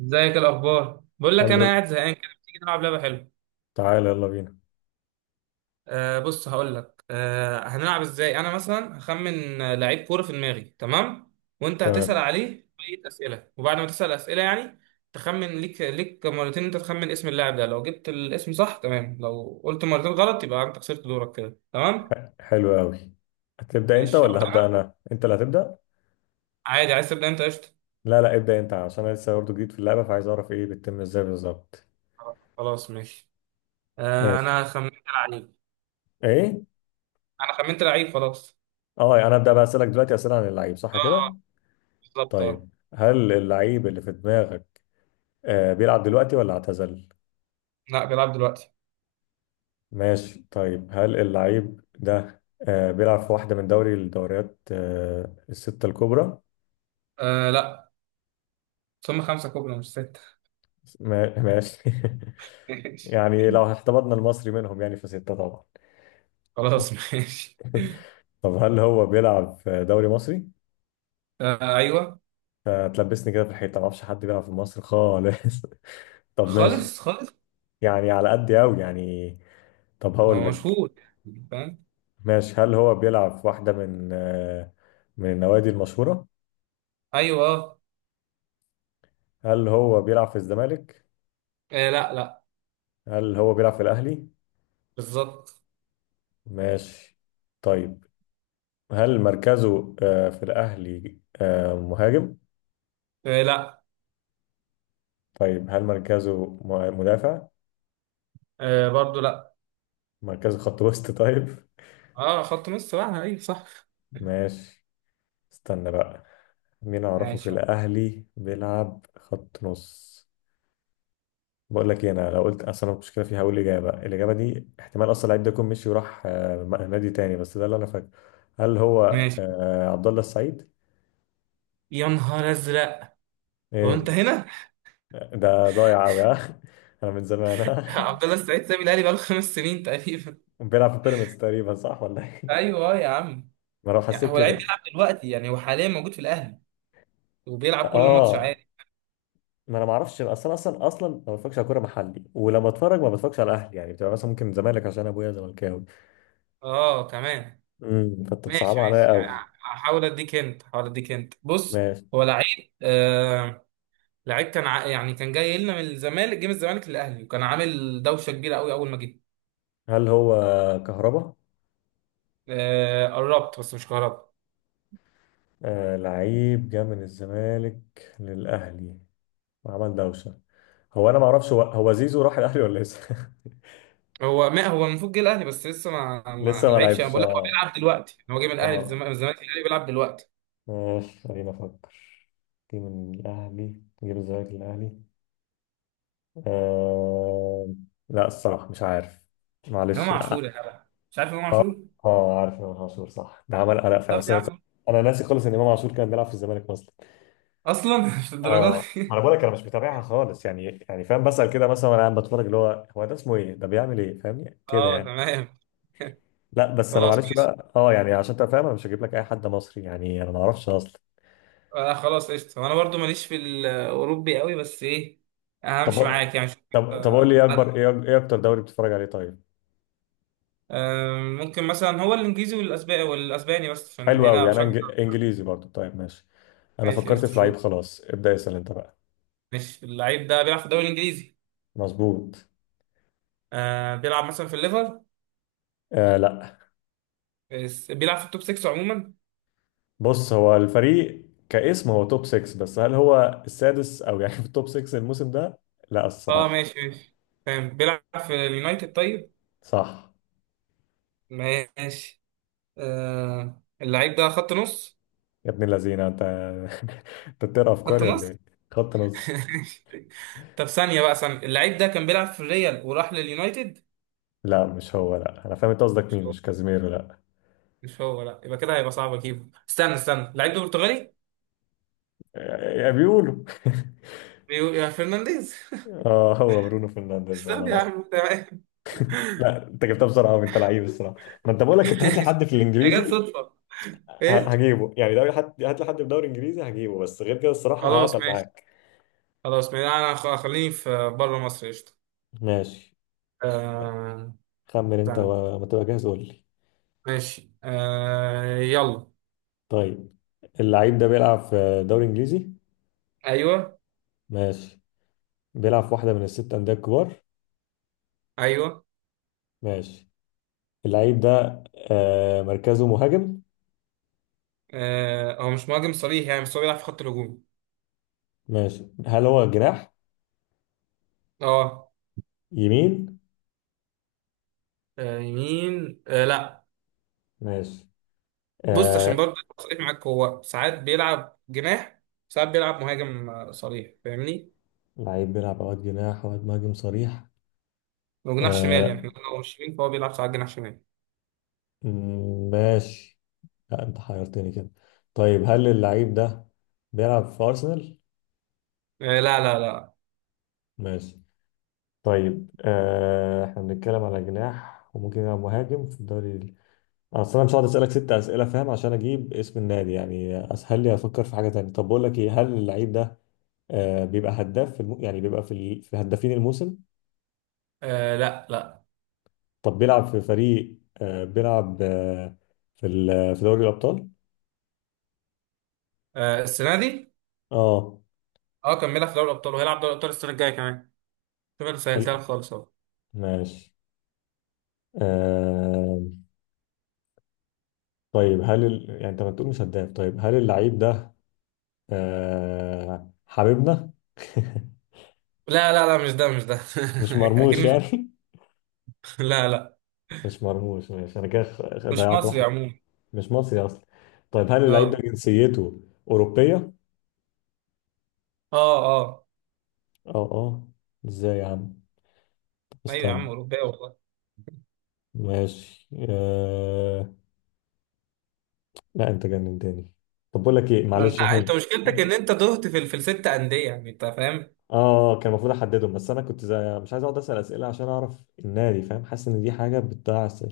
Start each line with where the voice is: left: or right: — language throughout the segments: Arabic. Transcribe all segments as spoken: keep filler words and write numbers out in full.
right: ازيك؟ الاخبار؟ بقول لك
left: الحمد
right: انا قاعد
left: لله.
right: زهقان كده، تيجي نلعب لعبه حلوه؟
left: تعالى يلا بينا.
right: آه بص، هقول لك آه هنلعب ازاي. انا مثلا هخمن آه، لعيب كوره في دماغي، تمام؟ وانت هتسال
left: تمام.
right: عليه بقيه اسئله، وبعد ما تسال اسئله يعني تخمن ليك ليك مرتين. انت تخمن اسم اللاعب ده، لو جبت الاسم صح تمام، لو قلت مرتين غلط يبقى انت خسرت دورك كده، تمام؟
left: ح- حلو قوي. هتبدأ انت
right: ماشي،
left: ولا
right: ابدا
left: هبدأ
right: انا.
left: انا؟ انت اللي هتبدأ.
right: عادي، عايز تبدا انت؟ قشطه.
left: لا لا، ابدأ انت عشان انا لسه برضه جديد في اللعبة، فعايز اعرف ايه بتتم ازاي بالظبط.
right: خلاص ماشي. آه،
left: ماشي.
right: انا خمنت لعيب.
left: ايه.
right: انا خمنت لعيب خلاص.
left: اه، يعني انا ابدأ بقى اسألك دلوقتي اسئلة عن اللعيب، صح كده؟
right: اه بالظبط اه.
left: طيب، هل اللعيب اللي في دماغك آه بيلعب دلوقتي ولا اعتزل؟
right: لا، بيلعب دلوقتي.
left: ماشي. طيب هل اللعيب ده آه بيلعب في واحدة من دوري الدوريات آه الستة الكبرى؟
right: آه لا. ثم خمسة كوبري مش ستة.
left: ما- ماشي.
right: ماشي.
left: يعني لو احتفظنا المصري منهم يعني فستة طبعا.
right: خلاص ماشي.
left: طب هل هو بيلعب في دوري مصري؟
right: آه أيوه.
left: هتلبسني كده في الحيطة، ما اعرفش حد بيلعب في مصر خالص. طب ماشي.
right: خالص خالص.
left: يعني على قد قوي يعني. طب هقول
right: هو
left: لك.
right: مشهور يعني، فاهم.
left: ماشي. هل هو بيلعب في واحدة من آه، من النوادي المشهورة؟
right: أيوه آه.
left: هل هو بيلعب في الزمالك؟
right: آه، لا لا.
left: هل هو بيلعب في الأهلي؟
right: بالظبط.
left: ماشي. طيب هل مركزه آه، في الأهلي آه، مهاجم؟
right: آه لا.
left: طيب هل مركزه م- مدافع؟
right: آه برضه لا.
left: مركزه خط وسط، طيب؟
right: اه، خط مصر بقى أيوه صح.
left: ماشي. استنى بقى. مين اعرفه في
right: ماشي
left: الاهلي بيلعب خط نص؟ بقول لك إيه، انا لو قلت اصلا المشكله فيها هقول اجابه الاجابه دي، احتمال اصلا اللعيب ده يكون مشي وراح، آه، نادي تاني، بس ده اللي انا فاكره. هل هو
right: ماشي.
left: آه، عبد الله السعيد؟
right: يا نهار أزرق. هو
left: ايه؟
right: أنت هنا؟
left: ده ضايع قوي ها، انا من زمان ها.
right: عبد الله السعيد سابي الأهلي بقاله خمس سنين تقريبا.
left: بيلعب في بيراميدز تقريبا، صح ولا ايه؟
right: ايوه يا عم.
left: ما انا
right: يعني
left: حسيت
right: هو لعيب
left: كده.
right: بيلعب دلوقتي، يعني هو حاليا موجود في الاهلي وبيلعب كل ماتش
left: اه،
right: عادي.
left: ما انا ما اعرفش اصلا اصلا اصلا، ما بتفرجش على كوره محلي، ولما اتفرج ما بتفرجش على اهلي، يعني بتبقى مثلا ممكن زمالك عشان ابويا زملكاوي.
right: اه كمان.
left: امم فانت بصعب
right: ماشي
left: عليا
right: ماشي يعني.
left: قوي.
right: هحاول اديك انت، هحاول اديك انت، بص.
left: ماشي.
right: هو لعيب آه لعيب كان ع... يعني كان جاي لنا من الزمالك، جه من الزمالك للاهلي، وكان عامل دوشه كبيره قوي اول ما جه.
left: هل هو كهربا؟
right: آه قربت بس مش قربت.
left: آه لعيب جه من الزمالك للأهلي وعمل دوشة. هو أنا ما أعرفش، هو هو زيزو راح الأهلي ولا لسه؟
right: هو ما هو المفروض جه الاهلي بس لسه ما ما,
left: لسه
right: ما
left: ما
right: لعبش. انا
left: لعبش.
right: بقول لك هو
left: آه
right: بيلعب دلوقتي، يعني هو جه من الاهلي
left: آه
right: للزمالك، من الزمالك للاهلي، بيلعب دلوقتي.
left: ماشي، خلينا أفكر. جه من الأهلي، جه من الزمالك للأهلي. آه لا، الصراحة مش عارف.
right: امام
left: معلش. آه
right: عاشور يا جدع. مش عارف امام عاشور.
left: آه عارف إمام عاشور، صح؟ ده عمل قلق فعلا،
right: طب
left: بس
right: يا
left: أنا.
right: عم.
left: أنا ناسي خالص إن إمام عاشور كان بيلعب في الزمالك أصلا.
right: اصلا مش الدرجات
left: اه ما
right: دي.
left: انا بقول لك، انا مش متابعها خالص، يعني يعني فاهم، بسأل كده مثلا وانا قاعد بتفرج اللي هو هو ده اسمه ايه، ده بيعمل ايه، فاهمني كده
right: اه
left: يعني.
right: تمام.
left: لا بس انا
right: خلاص
left: معلش
right: ماشي.
left: بقى، اه يعني عشان انت فاهم، انا مش هجيب لك اي حد مصري، يعني انا ما اعرفش اصلا.
right: انا خلاص قشطه، وانا برضو ماليش في الاوروبي قوي، بس ايه.
left: طب
right: همشي معاك يعني، مش
left: طب طب قول لي، ايه
right: آه، حد.
left: اكبر ايه ايه اكتر دوري بتتفرج عليه، طيب؟
right: آه، ممكن مثلا هو الانجليزي والاسباني والاسباني بس عشان
left: حلو
right: هنا
left: قوي، انا
right: بشجع.
left: إنج- انجليزي برضو، طيب ماشي. انا
right: ماشي
left: فكرت
right: قشطه
left: في
right: شو.
left: لعيب، خلاص ابدأ اسأل انت بقى.
right: ماشي، اللعيب ده بيلعب في الدوري الانجليزي.
left: مظبوط.
right: آه بيلعب مثلا في الليفر.
left: آه لا،
right: بس- بيلعب في التوب ستة عموما.
left: بص هو الفريق كاسم هو توب ستة، بس هل هو السادس او يعني في التوب ستة الموسم ده؟ لا
right: اه
left: الصراحة.
right: ماشي ماشي، فاهم. بيلعب في اليونايتد طيب.
left: صح.
right: ماشي آه اللعيب ده خط نص.
left: يا ابن اللذينه انت، انت بتقرا
right: خط
left: افكاري ولا ايه؟
right: نص
left: خط نص.
right: طب ثانية بقى ثانية، اللعيب ده كان بيلعب في الريال وراح لليونايتد.
left: لا مش هو، لا انا فاهم انت قصدك مين، مش كازيميرو، لا.
right: مش هو، لا يبقى كده هيبقى صعب اجيبه. استنى استنى، لعيب برتغالي.
left: يا بيقولوا.
right: بيقول يا فرنانديز.
left: اه هو برونو فرنانديز على
right: استنى يا
left: رأيي.
right: عم، تمام.
left: لا انت جبتها بسرعه قوي، انت لعيب الصراحه. ما انت بقول لك، انت هات لي حد في
right: يا جت
left: الانجليزي.
right: صدفة.
left: ه-
right: ايه.
left: هجيبه يعني دوري، حد هات لي حد في دوري انجليزي هجيبه، بس غير كده الصراحه
right: خلاص
left: هعطل
right: ماشي.
left: معاك.
right: خلاص ماشي، انا خ- خليني في بره مصر قشطة.
left: ماشي،
right: آه،
left: خمن انت
right: استنى.
left: وما تبقى جاهز قول لي.
right: ماشي آه، يلا.
left: طيب، اللعيب ده بيلعب في دوري انجليزي؟
right: ايوه.
left: ماشي. بيلعب في واحده من الست انديه الكبار؟
right: ايوه.
left: ماشي. اللعيب ده آه مركزه مهاجم؟
right: آه، هو مش مهاجم صريح يعني، بس هو بيلعب في خط الهجوم.
left: ماشي. هل هو جناح
right: اه.
left: يمين؟
right: آه، يمين آه، لا.
left: ماشي.
right: بص عشان
left: آه
right: برضه أبقى صريح معاك، هو ساعات بيلعب جناح، ساعات بيلعب مهاجم آه، صريح، فاهمني.
left: لعيب بيلعب اوقات جناح اوقات مهاجم صريح.
right: وجناح شمال يعني،
left: آه
right: احنا لو مش شمال فهو بيلعب ساعات جناح شمال.
left: م- ماشي. لا انت حيرتني كده. طيب هل اللعيب ده بيلعب في ارسنال؟
right: آه لا لا لا.
left: ماشي. طيب آه احنا بنتكلم على جناح وممكن يلعب مهاجم في الدوري ال- اصل انا مش هقعد اسالك ست اسئله، فاهم؟ عشان اجيب اسم النادي، يعني اسهل لي افكر في حاجه تانية. طب بقول لك ايه، هل اللعيب ده آه، بيبقى هداف في الم... يعني بيبقى في ال... في هدافين الموسم؟
right: آه لا لا.
left: طب بيلعب في فريق آه، بيلعب آه، في ال... في دوري الأبطال.
right: آه السنه دي.
left: اه
right: اه كان بيلعب في دوري الابطال، وهيلعب دوري الابطال السنه الجايه كمان. شوف، انا سهلتها
left: حلو
right: لك خالص اهو.
left: ماشي. آه... طيب، هل ال... يعني انت ما تقول مش هداف، طيب هل اللعيب ده آه... حبيبنا؟
right: لا لا لا، مش ده مش ده.
left: مش
right: اكيد
left: مرموش
right: مش.
left: يعني؟
right: لا لا.
left: مش مرموش. ماشي، انا كده خ- خ-
right: مش
left: ضيعت
right: مصري
left: واحد.
right: عموما.
left: مش مصري اصلا. طيب هل اللعيب ده
right: اه
left: جنسيته أوروبية؟
right: اه. اه.
left: اه اه، ازاي يا عم؟
right: ايوه يا
left: استنى.
right: عم، اوروبيه والله.
left: ماشي. آه... لا انت جننتني. طب بقول لك ايه،
right: ما انت
left: معلش
right: انت
left: هند.
right: مشكلتك ان انت تهت في ال- في الست انديه، يعني انت فاهم.
left: اه كان المفروض احددهم، بس انا كنت زي مش عايز اقعد اسال اسئله عشان اعرف النادي، فاهم؟ حاسس ان دي حاجه بتضيع س-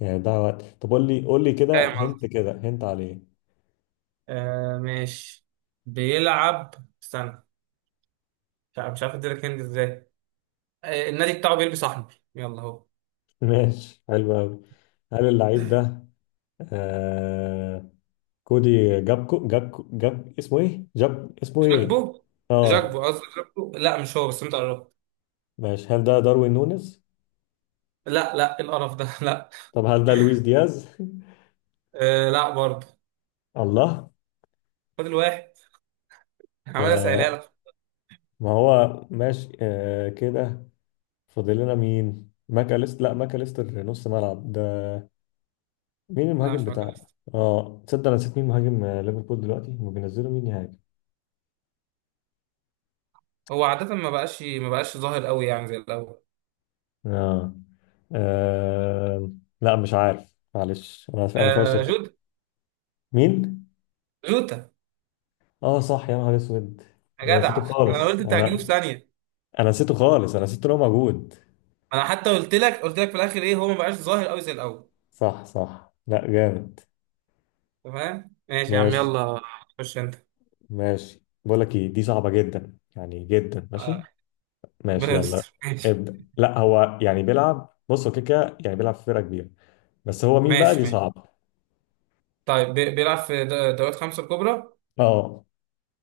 left: يعني بتضيع وقت. طب قول لي، قول لي كده،
right: فاهم
left: هنت
right: قصدي.
left: كده هنت عليه.
right: آه ماشي. بيلعب. استنى. مش عارف مش عارف اديلك هند ازاي. آه النادي بتاعه بيلبس احمر، يلا اهو.
left: ماشي، حلو قوي. هل اللعيب ده آه كودي جابكو؟ جابكو؟ جاب اسمه ايه، جاب اسمه ايه.
right: جاكبو. جاكبو
left: اه
right: قصدي جاكبو، لا مش هو بس انت قربت.
left: ماشي. هل ده داروين نونيز؟
right: لا لا، إيه القرف ده، لا.
left: طب هل ده لويس دياز؟
right: آه لا برضه.
left: الله.
right: فاضل واحد. عمال اسالها
left: آه
right: لك.
left: ما هو ماشي آه كده. فاضل لنا مين؟ ماكاليست لا، ماكاليستر نص ملعب ده. مين
right: لا
left: المهاجم
right: مش
left: بتاع؟
right: ماكاليستر.
left: اه تصدق انا نسيت مين مهاجم آه، ليفربول دلوقتي؟ هما بينزلوا مين يهاجم.
right: هو عادة ما بقاش ما بقاش ظاهر قوي يعني زي الاول.
left: اه. آه، لا مش عارف، معلش، انا انا
right: آه
left: فاشل.
right: جود.
left: مين؟
right: جوتا.
left: اه صح، يا نهار اسود.
right: يا
left: انا نسيته
right: جدع انا قلت
left: خالص،
right: انت هتجيبه في
left: انا
right: ثانية.
left: انا نسيته خالص، انا نسيت ان هو موجود.
right: انا حتى قلت لك قلت لك في الاخر ايه، هو ما بقاش ظاهر قوي زي الاول.
left: صح صح، لا جامد.
right: تمام ماشي يا عم
left: ماشي
right: يلا. خش انت.
left: ماشي. بقول لك ايه، دي صعبة جدا، يعني جدا.
right: آه،
left: ماشي
right: ربنا
left: ماشي يلا.
right: يستر. ماشي.
left: ابدأ. لا هو يعني بيلعب، بص هو كده كده يعني، بيلعب في فرقة كبيرة، بس هو مين بقى؟ دي
right: ماشي ماشي.
left: صعبة.
right: طيب بي- بيلعب في د- دوريات خمسة الكبرى.
left: اه.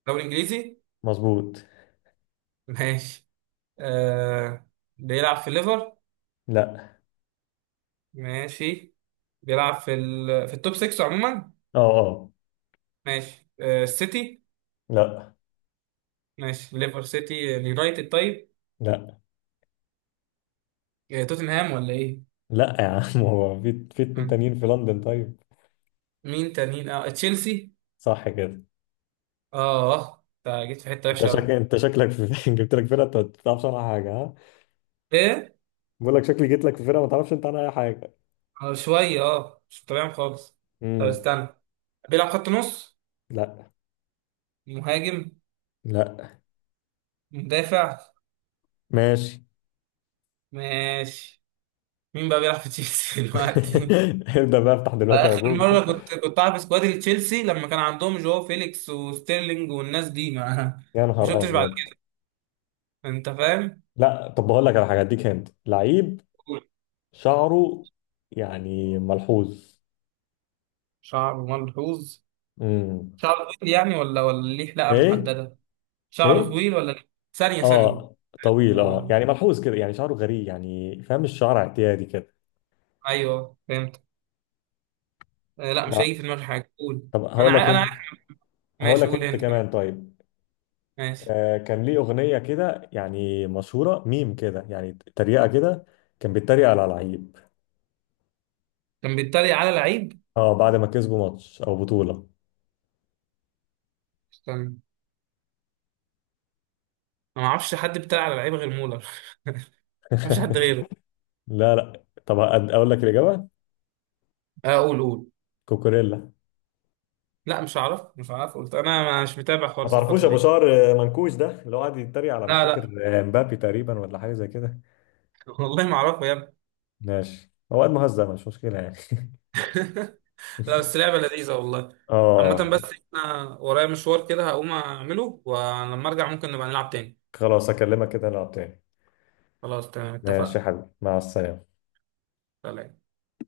right: دوري انجليزي.
left: مظبوط.
right: ماشي. آه بيلعب في ليفر.
left: لا.
right: ماشي. بيلعب في ال... في التوب ستة عموما.
left: اه اه.
right: ماشي آه السيتي.
left: لا
right: ماشي، ليفر سيتي اليونايتد طيب.
left: لا
right: آه توتنهام ولا ايه.
left: لا يا عم. هو في في اتنين
right: مم.
left: تانيين في لندن، طيب.
right: مين تانيين اه تشيلسي.
left: صح كده.
right: اه اه، انت جيت في حته
left: انت
right: وحشه
left: شك...
right: قوي.
left: انت شكلك في... جبت لك فرقة انت ما تعرفش عنها حاجة، ها.
right: ايه.
left: بقول لك شكلي جيت لك في فرقة ما تعرفش انت عنها اي حاجة.
right: آه شويه اه مش تمام خالص. طب
left: امم
right: استنى. بيلعب خط نص.
left: لا
right: مهاجم.
left: لا.
right: مدافع.
left: ماشي.
right: ماشي. مين بقى بيلعب في تشيلسي دلوقتي.
left: ابدأ بقى، افتح
right: على
left: دلوقتي على
right: اخر
left: جوجل كده.
right: مره كنت كنت عارف سكواد تشيلسي لما كان عندهم جو فيليكس وستيرلينج والناس دي ما
left: يا
right: ما
left: نهار
right: شفتش بعد
left: ابيض.
right: كده، انت فاهم.
left: لا طب بقول لك على حاجة، اديك هنت لعيب. شعره يعني ملحوظ.
right: شعره ملحوظ.
left: امم
right: شعره طويل يعني ولا ولا ليه حلقه
left: ايه.
right: محدده. شعره
left: ايه.
right: طويل ولا ليه؟ ثانيه ثانيه.
left: اه طويل، اه
right: آه.
left: يعني ملحوظ كده، يعني شعره غريب يعني، فاهم، الشعر اعتيادي كده.
right: ايوه فهمت. آه لا، مش
left: لا.
right: هيجي في دماغي حاجه، قول.
left: طب
right: انا
left: هقول لك
right: عا... انا
left: انت
right: عارف.
left: هقول
right: ماشي،
left: لك
right: قول
left: انت
right: انت كمان.
left: كمان، طيب.
right: ماشي.
left: آه كان ليه اغنيه كده يعني مشهوره، ميم كده يعني، تريقه كده. كان بيتريق على لعيب.
right: كان بيتريق على لعيب.
left: اه بعد ما كسبوا ماتش او بطوله.
right: استنى. انا ما اعرفش حد بيتريق على لعيب غير مولر. ما فيش حد غيره.
left: لا لا، طب أد- أقول لك الاجابه.
right: آه، قول قول.
left: كوكوريلا.
right: لا مش هعرف مش هعرف، قلت انا مش متابع
left: ما
right: خالص
left: تعرفوش
right: الفتره
left: ابو
right: دي.
left: شعر منكوش ده، اللي هو قاعد يتريق على مش
right: لا
left: فاكر.
right: لا.
left: آه، مبابي تقريبا ولا حاجه زي كده.
right: والله ما اعرفه يا ابني.
left: ماشي، هو قاعد مهزأ، مش مشكله يعني.
right: لا، بس لعبه لذيذه والله. عامه
left: اه
right: بس، انا ورايا مشوار كده هقوم اعمله، ولما ارجع ممكن نبقى نلعب تاني.
left: خلاص، اكلمك كده نلعب تاني.
right: خلاص تمام،
left: ماشي يا
right: اتفقنا.
left: حبيبي، مع السلامه.
right: سلام.